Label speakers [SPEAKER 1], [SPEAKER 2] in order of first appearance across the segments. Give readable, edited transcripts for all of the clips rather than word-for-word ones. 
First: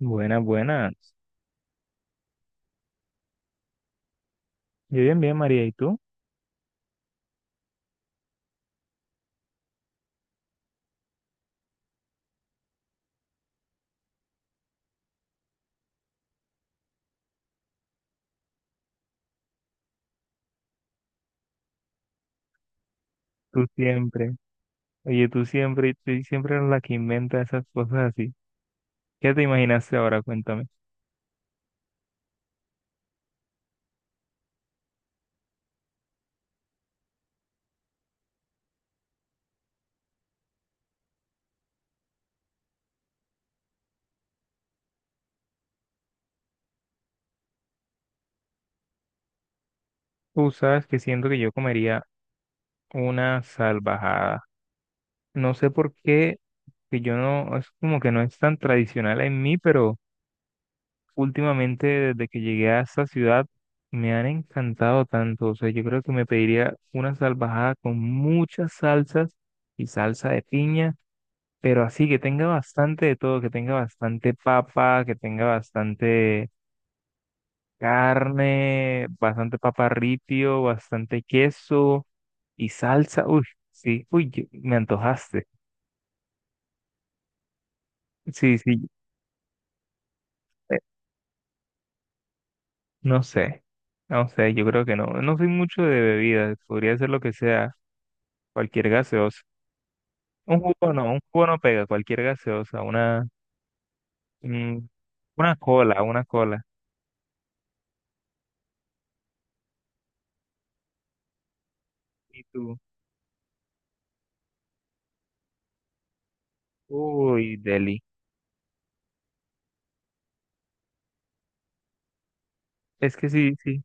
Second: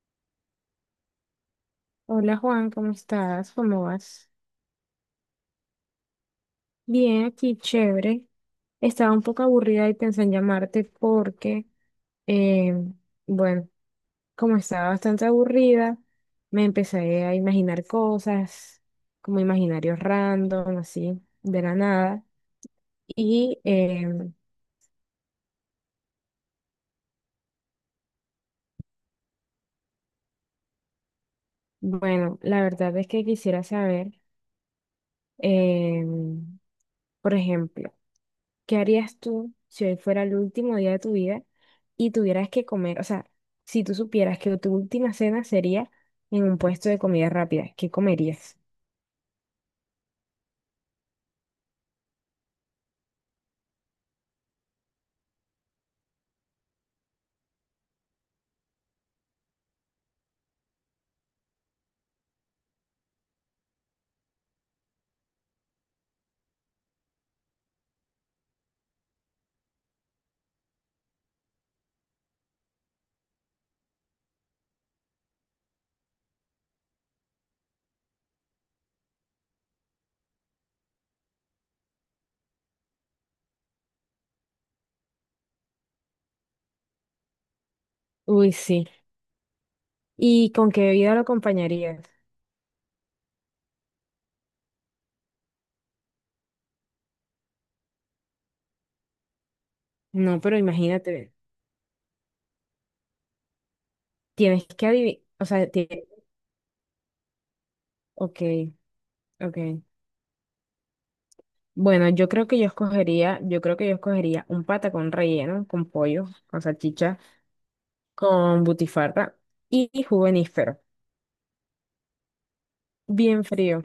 [SPEAKER 1] Buenas, buenas.
[SPEAKER 2] Hola Juan, ¿cómo estás? ¿Cómo vas?
[SPEAKER 1] Yo bien, bien, María. ¿Y tú?
[SPEAKER 2] Bien, aquí chévere. Estaba un poco aburrida y pensé en llamarte porque, eh, bueno, como estaba bastante aburrida, me empecé a imaginar cosas, como imaginarios random, así, de la nada. Y
[SPEAKER 1] Tú siempre. Oye, tú siempre eres la que inventa esas cosas así. ¿Qué te imaginaste ahora? Cuéntame.
[SPEAKER 2] bueno, la verdad es que quisiera saber, em, por ejemplo, ¿qué harías tú si hoy fuera el último día de tu vida y tuvieras que comer? O sea, si tú supieras que tu última cena sería en un puesto de comida rápida, ¿qué comerías?
[SPEAKER 1] Tú sabes que siento que yo comería una salvajada. No sé por qué, que yo no, es como que no es tan tradicional en mí, pero últimamente desde que llegué a esta ciudad me han encantado tanto. O sea, yo creo que me pediría una salvajada con muchas salsas y salsa de piña. Pero así que tenga bastante de todo, que tenga bastante papa, que tenga bastante carne, bastante papa ripio, bastante queso y salsa. Uy, sí, uy, me antojaste.
[SPEAKER 2] Uy,
[SPEAKER 1] Sí,
[SPEAKER 2] sí.
[SPEAKER 1] sí,
[SPEAKER 2] ¿Y con
[SPEAKER 1] eh,
[SPEAKER 2] qué bebida lo acompañarías?
[SPEAKER 1] no sé, yo creo que no. No soy mucho de bebidas, podría ser lo que sea, cualquier gaseosa.
[SPEAKER 2] No, pero
[SPEAKER 1] Un
[SPEAKER 2] imagínate,
[SPEAKER 1] jugo no pega, cualquier gaseosa, una,
[SPEAKER 2] tienes
[SPEAKER 1] mm,
[SPEAKER 2] que adivinar, o
[SPEAKER 1] una
[SPEAKER 2] sea,
[SPEAKER 1] cola, una cola.
[SPEAKER 2] ok, ok. Bueno,
[SPEAKER 1] ¿Y tú?
[SPEAKER 2] yo creo que yo escogería un patacón relleno con pollo, con salchicha,
[SPEAKER 1] Uy, deli.
[SPEAKER 2] con butifarra y jugo de níspero,
[SPEAKER 1] Es que
[SPEAKER 2] bien
[SPEAKER 1] sí, sí,
[SPEAKER 2] frío.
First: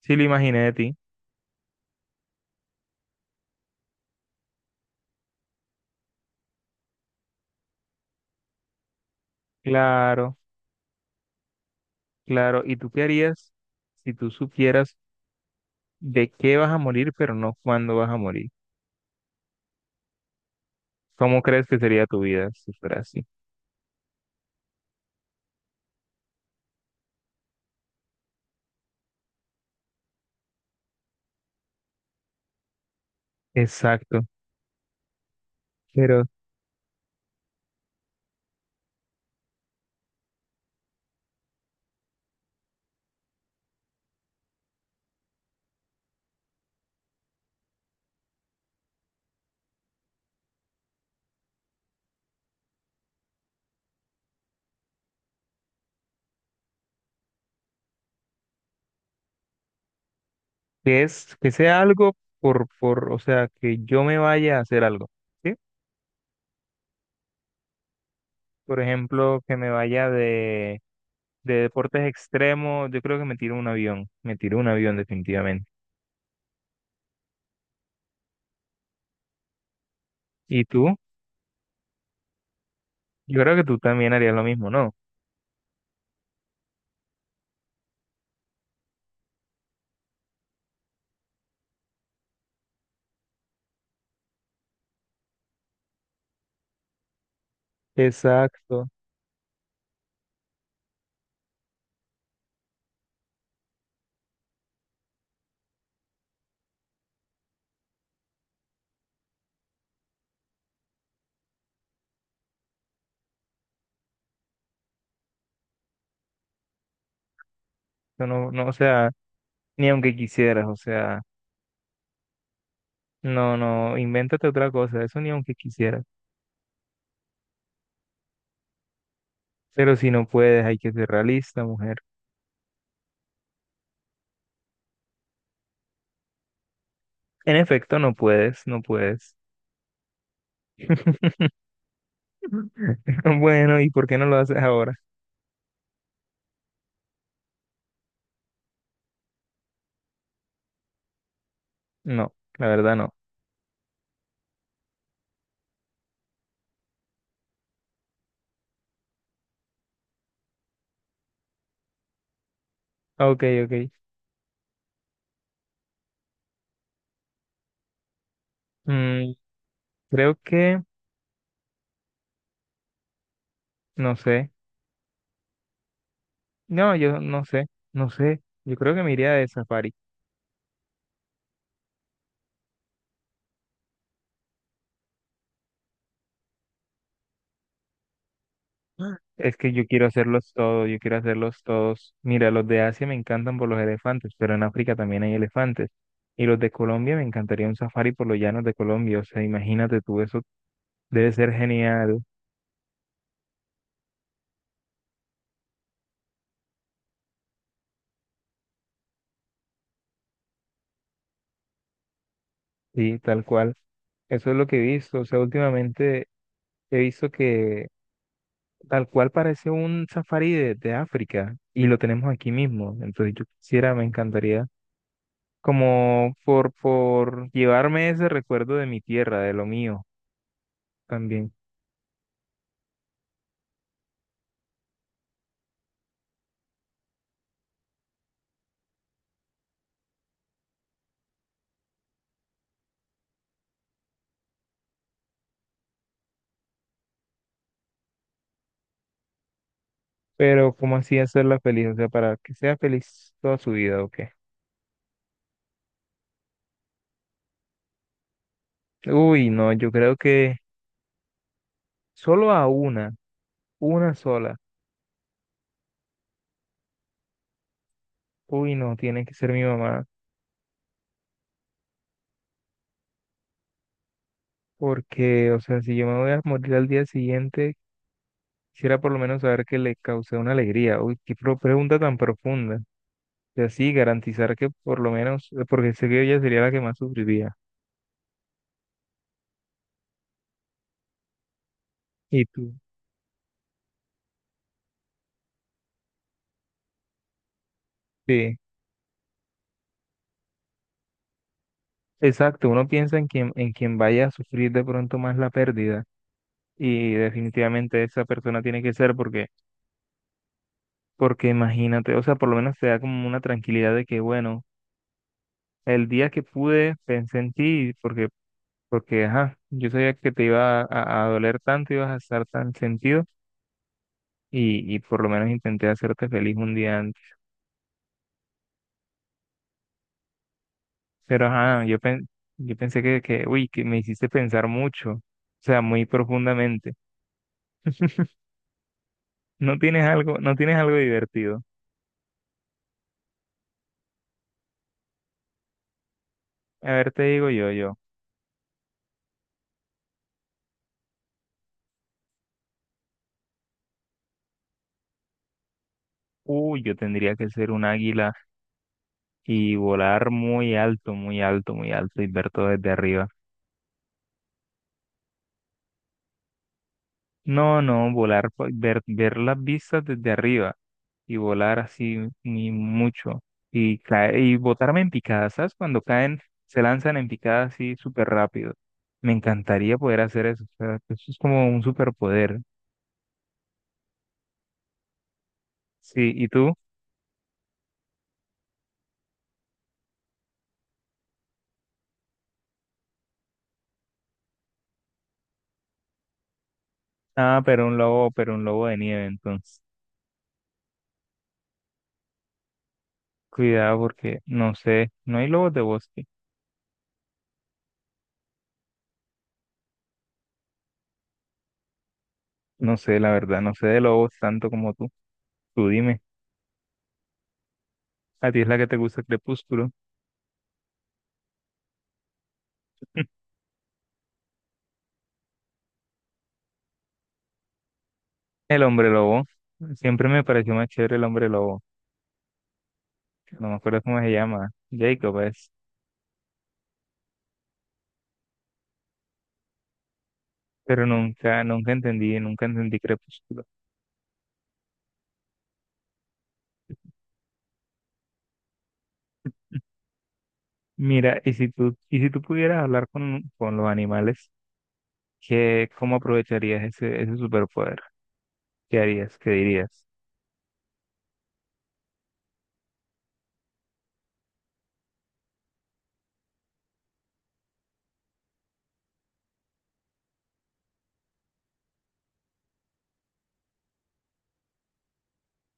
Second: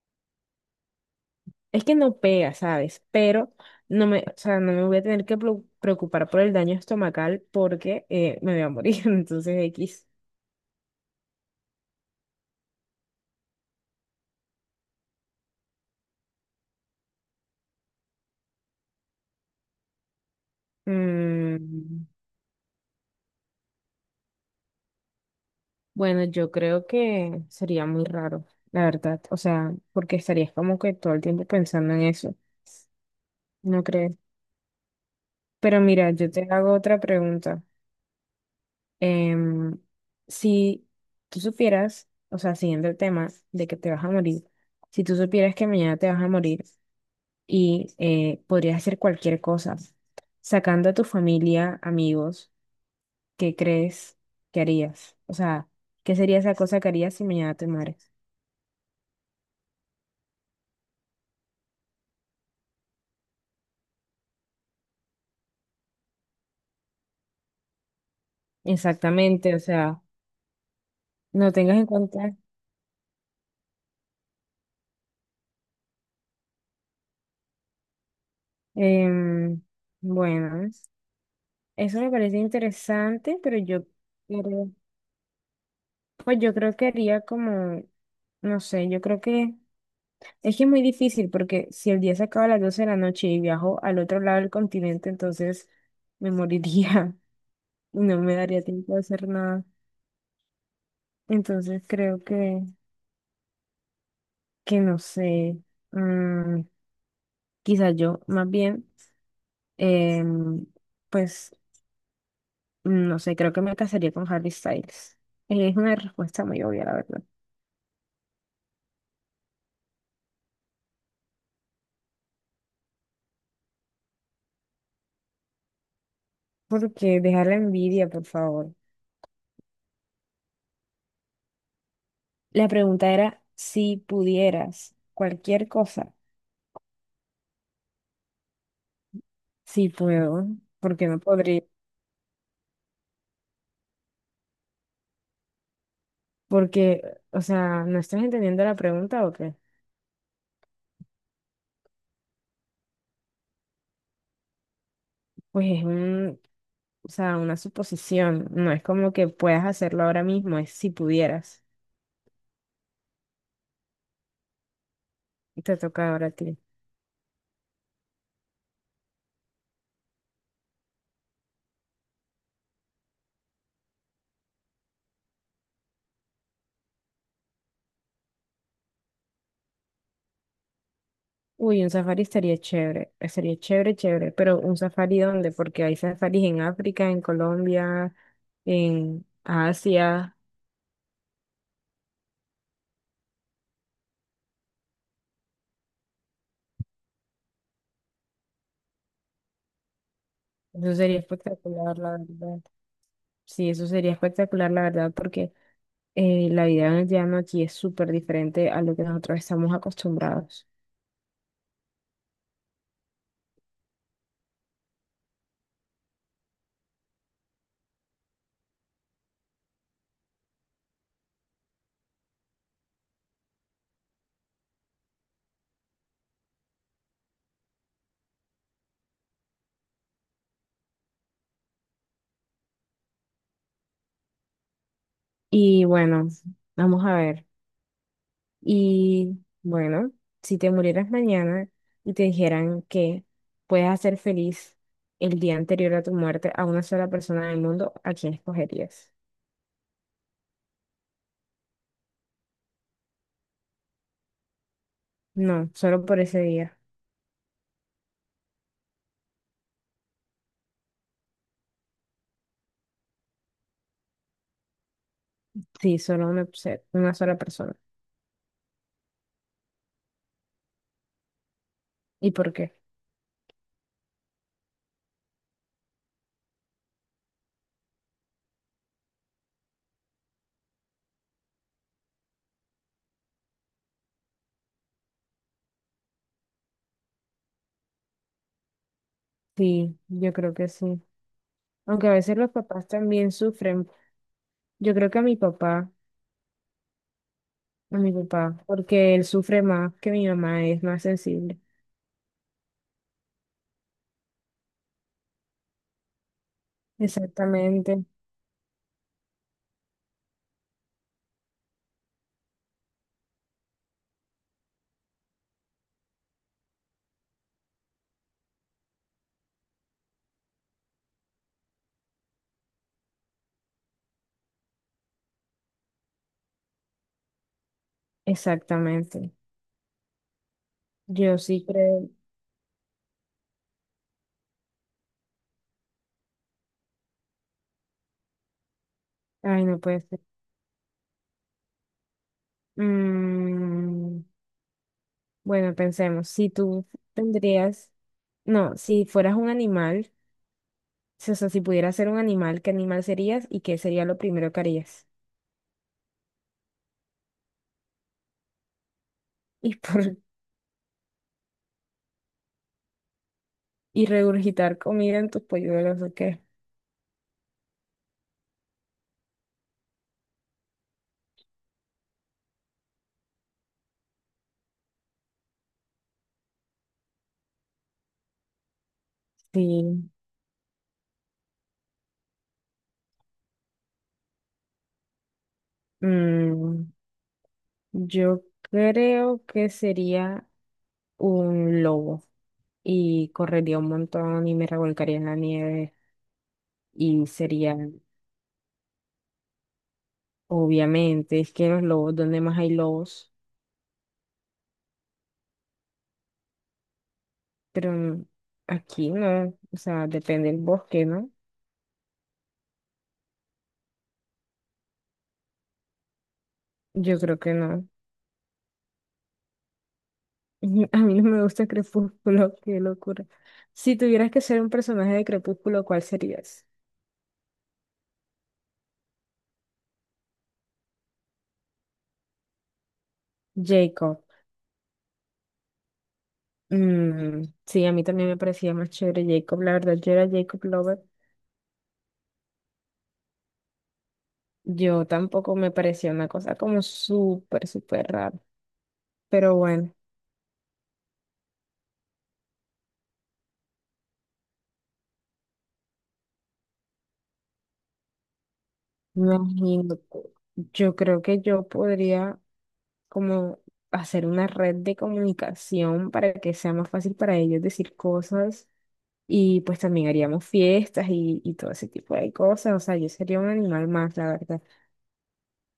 [SPEAKER 1] sí lo imaginé de ti.
[SPEAKER 2] Es que no pega, ¿sabes? Pero no me, o sea, no me voy a tener que preocupar por el daño estomacal porque me voy a morir. Entonces, X.
[SPEAKER 1] Claro, claro. ¿Y tú qué harías si tú supieras de qué vas a morir, pero no cuándo vas a morir? ¿Cómo crees que
[SPEAKER 2] Mm,
[SPEAKER 1] sería tu vida si fuera así?
[SPEAKER 2] bueno, yo creo que sería muy raro, la verdad. O sea, porque estarías como que todo el tiempo pensando en eso. ¿No crees?
[SPEAKER 1] Exacto.
[SPEAKER 2] Pero mira,
[SPEAKER 1] Pero
[SPEAKER 2] yo te hago otra pregunta. Em, si tú supieras, o sea, siguiendo el tema de que te vas a morir, si tú supieras que mañana te vas a morir, y podrías hacer cualquier cosa. Sacando a tu familia, amigos, ¿qué crees que harías? O sea, ¿qué sería esa cosa que harías si mañana te mueres?
[SPEAKER 1] que es que sea algo o sea, que yo me vaya a hacer algo, ¿sí? Por ejemplo,
[SPEAKER 2] Exactamente,
[SPEAKER 1] que
[SPEAKER 2] o
[SPEAKER 1] me
[SPEAKER 2] sea,
[SPEAKER 1] vaya
[SPEAKER 2] no
[SPEAKER 1] de
[SPEAKER 2] tengas en
[SPEAKER 1] deportes
[SPEAKER 2] cuenta.
[SPEAKER 1] extremos. Yo creo que me tiro un avión. Me tiro un avión definitivamente.
[SPEAKER 2] em,
[SPEAKER 1] ¿Y
[SPEAKER 2] bueno,
[SPEAKER 1] tú?
[SPEAKER 2] eso me parece interesante,
[SPEAKER 1] Yo creo
[SPEAKER 2] pero
[SPEAKER 1] que tú
[SPEAKER 2] yo
[SPEAKER 1] también harías lo mismo,
[SPEAKER 2] creo,
[SPEAKER 1] ¿no?
[SPEAKER 2] pues yo creo que haría como, no sé, yo creo que es muy difícil porque si el día se acaba a las 12 de la noche y viajo al otro lado del continente, entonces me moriría. No me daría
[SPEAKER 1] Exacto.
[SPEAKER 2] tiempo de hacer nada. Entonces creo que, no sé, mm, quizás yo más bien, em, pues no sé, creo que me casaría con Harry Styles. Es una respuesta muy obvia, la verdad.
[SPEAKER 1] Yo no, no, o sea, ni aunque quisieras, o sea. No, no, invéntate otra cosa, eso ni aunque quisieras.
[SPEAKER 2] Porque dejar la envidia, por favor.
[SPEAKER 1] Pero si no puedes, hay que ser realista, mujer.
[SPEAKER 2] La pregunta era si pudieras cualquier cosa.
[SPEAKER 1] En efecto, no puedes, no puedes.
[SPEAKER 2] Si puedo, porque no podría.
[SPEAKER 1] Bueno, ¿y por qué no lo haces ahora?
[SPEAKER 2] Porque, o sea, ¿no estás entendiendo la pregunta o qué?
[SPEAKER 1] No, la verdad no.
[SPEAKER 2] Pues es un, O sea, una suposición. No es como que puedas hacerlo ahora mismo, es si pudieras.
[SPEAKER 1] Ok, ok.
[SPEAKER 2] Te toca ahora a ti.
[SPEAKER 1] Mm, creo que, no sé. No, yo no sé, no sé. Yo creo que me iría de safari.
[SPEAKER 2] Uy, un safari estaría chévere. Estaría chévere, chévere. Pero ¿un safari dónde? Porque hay safaris en África, en Colombia, en
[SPEAKER 1] Es que yo quiero
[SPEAKER 2] Asia.
[SPEAKER 1] hacerlos todos, yo quiero hacerlos todos. Mira, los de Asia me encantan por los elefantes, pero en África también hay elefantes. Y los de Colombia, me encantaría un safari por los llanos de Colombia. O sea, imagínate tú, eso
[SPEAKER 2] Eso sería
[SPEAKER 1] debe ser
[SPEAKER 2] espectacular, la
[SPEAKER 1] genial,
[SPEAKER 2] verdad. Sí, eso sería espectacular, la verdad, porque la vida en el llano aquí es súper diferente a lo que nosotros estamos acostumbrados.
[SPEAKER 1] sí, tal cual. Eso es lo que he visto. O sea, últimamente he visto que tal cual parece un safari de África y lo tenemos aquí mismo. Entonces yo quisiera, me encantaría como por llevarme ese recuerdo de mi tierra, de lo mío también.
[SPEAKER 2] Y bueno, vamos a ver. Y bueno, si te murieras mañana y te dijeran que puedes hacer feliz el día anterior a tu muerte a una sola persona del mundo, ¿a quién escogerías?
[SPEAKER 1] Pero, ¿cómo así hacerla feliz? O sea, para que sea feliz toda su vida, ¿o qué?
[SPEAKER 2] No, solo por ese día.
[SPEAKER 1] Uy, no, yo creo que solo a una sola.
[SPEAKER 2] Sí, solo una, una sola persona.
[SPEAKER 1] Uy, no, tiene que ser mi mamá.
[SPEAKER 2] ¿Y por qué?
[SPEAKER 1] Porque, o sea, si yo me voy a morir al día siguiente, quisiera por lo menos saber que le causé una alegría. Uy, qué pregunta tan profunda. Y así garantizar que por lo menos, porque sé que ella sería la que más sufriría.
[SPEAKER 2] Sí, yo creo que sí. Aunque a veces
[SPEAKER 1] ¿Y
[SPEAKER 2] los
[SPEAKER 1] tú?
[SPEAKER 2] papás también sufren. Yo creo que a mi
[SPEAKER 1] Sí,
[SPEAKER 2] papá, porque él sufre más que mi mamá, es más sensible.
[SPEAKER 1] exacto. Uno piensa en quien vaya a sufrir de pronto más la pérdida. Y definitivamente
[SPEAKER 2] Exactamente,
[SPEAKER 1] esa persona tiene que ser porque... Porque imagínate, o sea, por lo menos te da como una tranquilidad de que, bueno, el día que pude pensé en ti, porque, ajá, yo sabía que te iba a doler tanto, ibas a estar tan sentido, y por lo menos intenté hacerte feliz un día antes.
[SPEAKER 2] exactamente. Yo
[SPEAKER 1] Pero,
[SPEAKER 2] sí
[SPEAKER 1] ajá, yo,
[SPEAKER 2] creo.
[SPEAKER 1] pen- yo pensé que, uy, que me hiciste pensar mucho, o sea, muy profundamente.
[SPEAKER 2] Ay,
[SPEAKER 1] No
[SPEAKER 2] no puede
[SPEAKER 1] tienes
[SPEAKER 2] ser.
[SPEAKER 1] algo, no tienes algo divertido.
[SPEAKER 2] Mm, bueno, pensemos, si tú
[SPEAKER 1] A ver, te digo yo,
[SPEAKER 2] tendrías,
[SPEAKER 1] yo,
[SPEAKER 2] no, si fueras un animal, o sea, si pudieras ser un animal, ¿qué animal serías y qué sería lo primero que harías?
[SPEAKER 1] uy, yo tendría que ser un águila y
[SPEAKER 2] Y por
[SPEAKER 1] volar muy alto, muy alto, muy alto y ver todo desde arriba.
[SPEAKER 2] y regurgitar comida en tus polluelos, ¿o qué?
[SPEAKER 1] No, no, volar, ver, ver las vistas desde arriba y volar así ni mucho y caer, y botarme en picadas, ¿sabes? Cuando caen, se lanzan en picada así súper rápido. Me encantaría
[SPEAKER 2] Sí.
[SPEAKER 1] poder hacer eso, o sea, eso es como un superpoder. Sí, ¿y tú?
[SPEAKER 2] Mm, yo creo que sería un lobo y correría un montón y me revolcaría en la nieve y
[SPEAKER 1] Ah,
[SPEAKER 2] sería,
[SPEAKER 1] pero un lobo de nieve, entonces.
[SPEAKER 2] obviamente, es que los lobos, ¿dónde más hay lobos?
[SPEAKER 1] Cuidado porque no sé, no hay lobos de bosque.
[SPEAKER 2] Pero aquí no, o sea, depende del bosque, ¿no?
[SPEAKER 1] No sé, la verdad, no sé de lobos tanto como tú. Tú dime,
[SPEAKER 2] Yo creo que no.
[SPEAKER 1] ¿a ti es la que te gusta Crepúsculo?
[SPEAKER 2] A mí no me gusta Crepúsculo, qué locura. Si tuvieras que ser un personaje de Crepúsculo, ¿cuál serías?
[SPEAKER 1] El hombre lobo. Siempre me pareció más chévere el hombre lobo. No me acuerdo cómo
[SPEAKER 2] Jacob.
[SPEAKER 1] se llama. Jacob es.
[SPEAKER 2] Mm, sí, a mí también me parecía más chévere Jacob. La verdad, yo era Jacob Lover.
[SPEAKER 1] Pero nunca, nunca entendí, nunca entendí Crepúsculo.
[SPEAKER 2] Yo tampoco me parecía una cosa como súper, súper rara. Pero bueno,
[SPEAKER 1] Mira, y si tú pudieras hablar con los animales, ¿qué, cómo aprovecharías ese, ese superpoder? ¿Qué harías? ¿Qué
[SPEAKER 2] imagínate.
[SPEAKER 1] dirías?
[SPEAKER 2] Yo creo que yo podría. Como hacer una red de comunicación para que sea más fácil para ellos decir cosas y pues también haríamos fiestas y todo ese tipo de cosas, o sea, yo sería un animal más, la verdad.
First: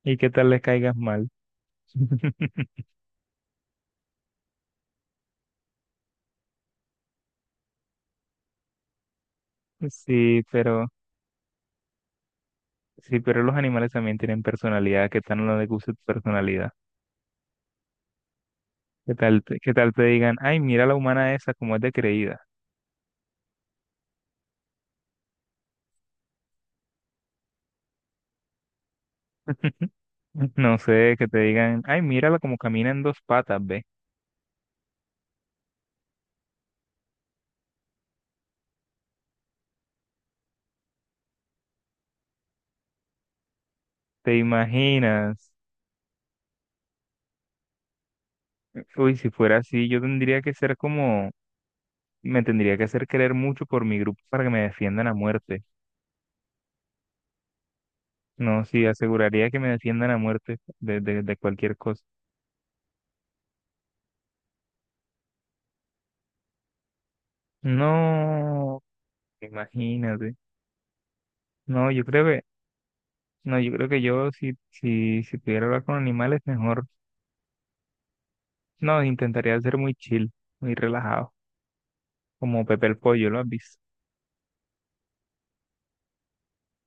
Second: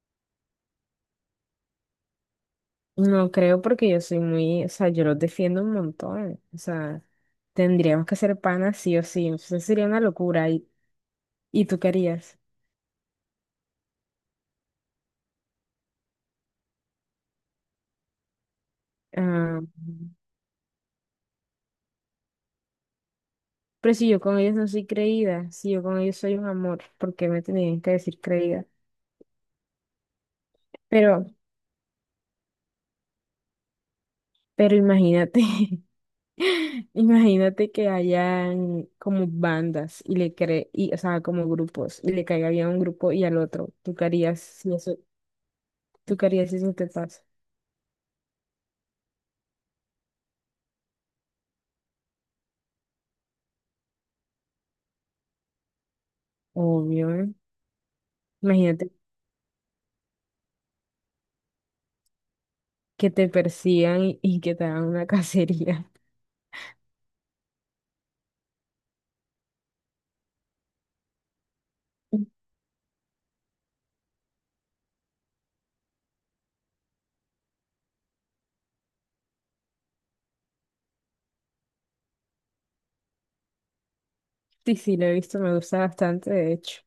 [SPEAKER 1] ¿Y qué tal les caigas mal?
[SPEAKER 2] No creo porque yo soy muy, o sea, yo los defiendo un montón, o sea, tendríamos que ser panas sí o sí, eso sería una
[SPEAKER 1] Sí,
[SPEAKER 2] locura
[SPEAKER 1] pero,
[SPEAKER 2] y tú querías.
[SPEAKER 1] sí, pero los animales también tienen personalidad. ¿Qué tal no les gusta tu personalidad? ¿Qué tal,
[SPEAKER 2] Ah,
[SPEAKER 1] qué tal te digan, ay, mira la humana esa, como es de creída?
[SPEAKER 2] pero si yo con ellos no soy creída, si yo con ellos soy un amor, ¿por qué me tenían que decir creída?
[SPEAKER 1] No sé,
[SPEAKER 2] Pero,
[SPEAKER 1] que te digan, ay, mírala como camina en dos patas, ve.
[SPEAKER 2] pero imagínate. Imagínate que hayan como bandas o sea, como grupos, y le caiga bien a un grupo y al otro.
[SPEAKER 1] ¿Te imaginas?
[SPEAKER 2] Tú qué harías si eso te pasa?
[SPEAKER 1] Uy, si fuera así, yo tendría que ser como, me tendría que hacer querer mucho por mi grupo para que me defiendan a muerte.
[SPEAKER 2] Obvio, ¿eh?
[SPEAKER 1] No, sí,
[SPEAKER 2] Imagínate
[SPEAKER 1] aseguraría que me defiendan a muerte de cualquier cosa.
[SPEAKER 2] que te persigan y que te hagan una cacería.
[SPEAKER 1] No, imagínate. No, yo creo que, no, yo creo que yo si, si, si pudiera hablar con animales, mejor. No, intentaría ser muy chill, muy relajado, como Pepe el Pollo, ¿lo has visto?
[SPEAKER 2] Sí, sí, lo he visto, me gusta bastante, de hecho.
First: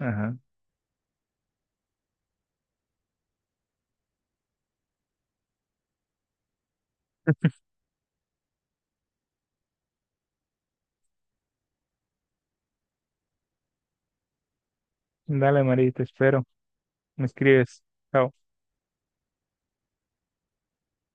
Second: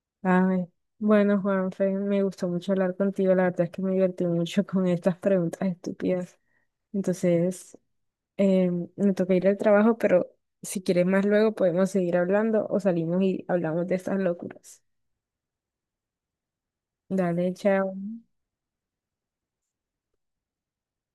[SPEAKER 1] Ajá.
[SPEAKER 2] Ay, bueno, Juanfe, me gustó mucho hablar contigo, la verdad es que me divertí mucho con estas preguntas estúpidas. Entonces, me toca ir al trabajo, pero si quieres más luego podemos seguir hablando o salimos y hablamos de estas locuras.
[SPEAKER 1] Dale, María, te espero. Me
[SPEAKER 2] Dale,
[SPEAKER 1] escribes.
[SPEAKER 2] chao.
[SPEAKER 1] Chao.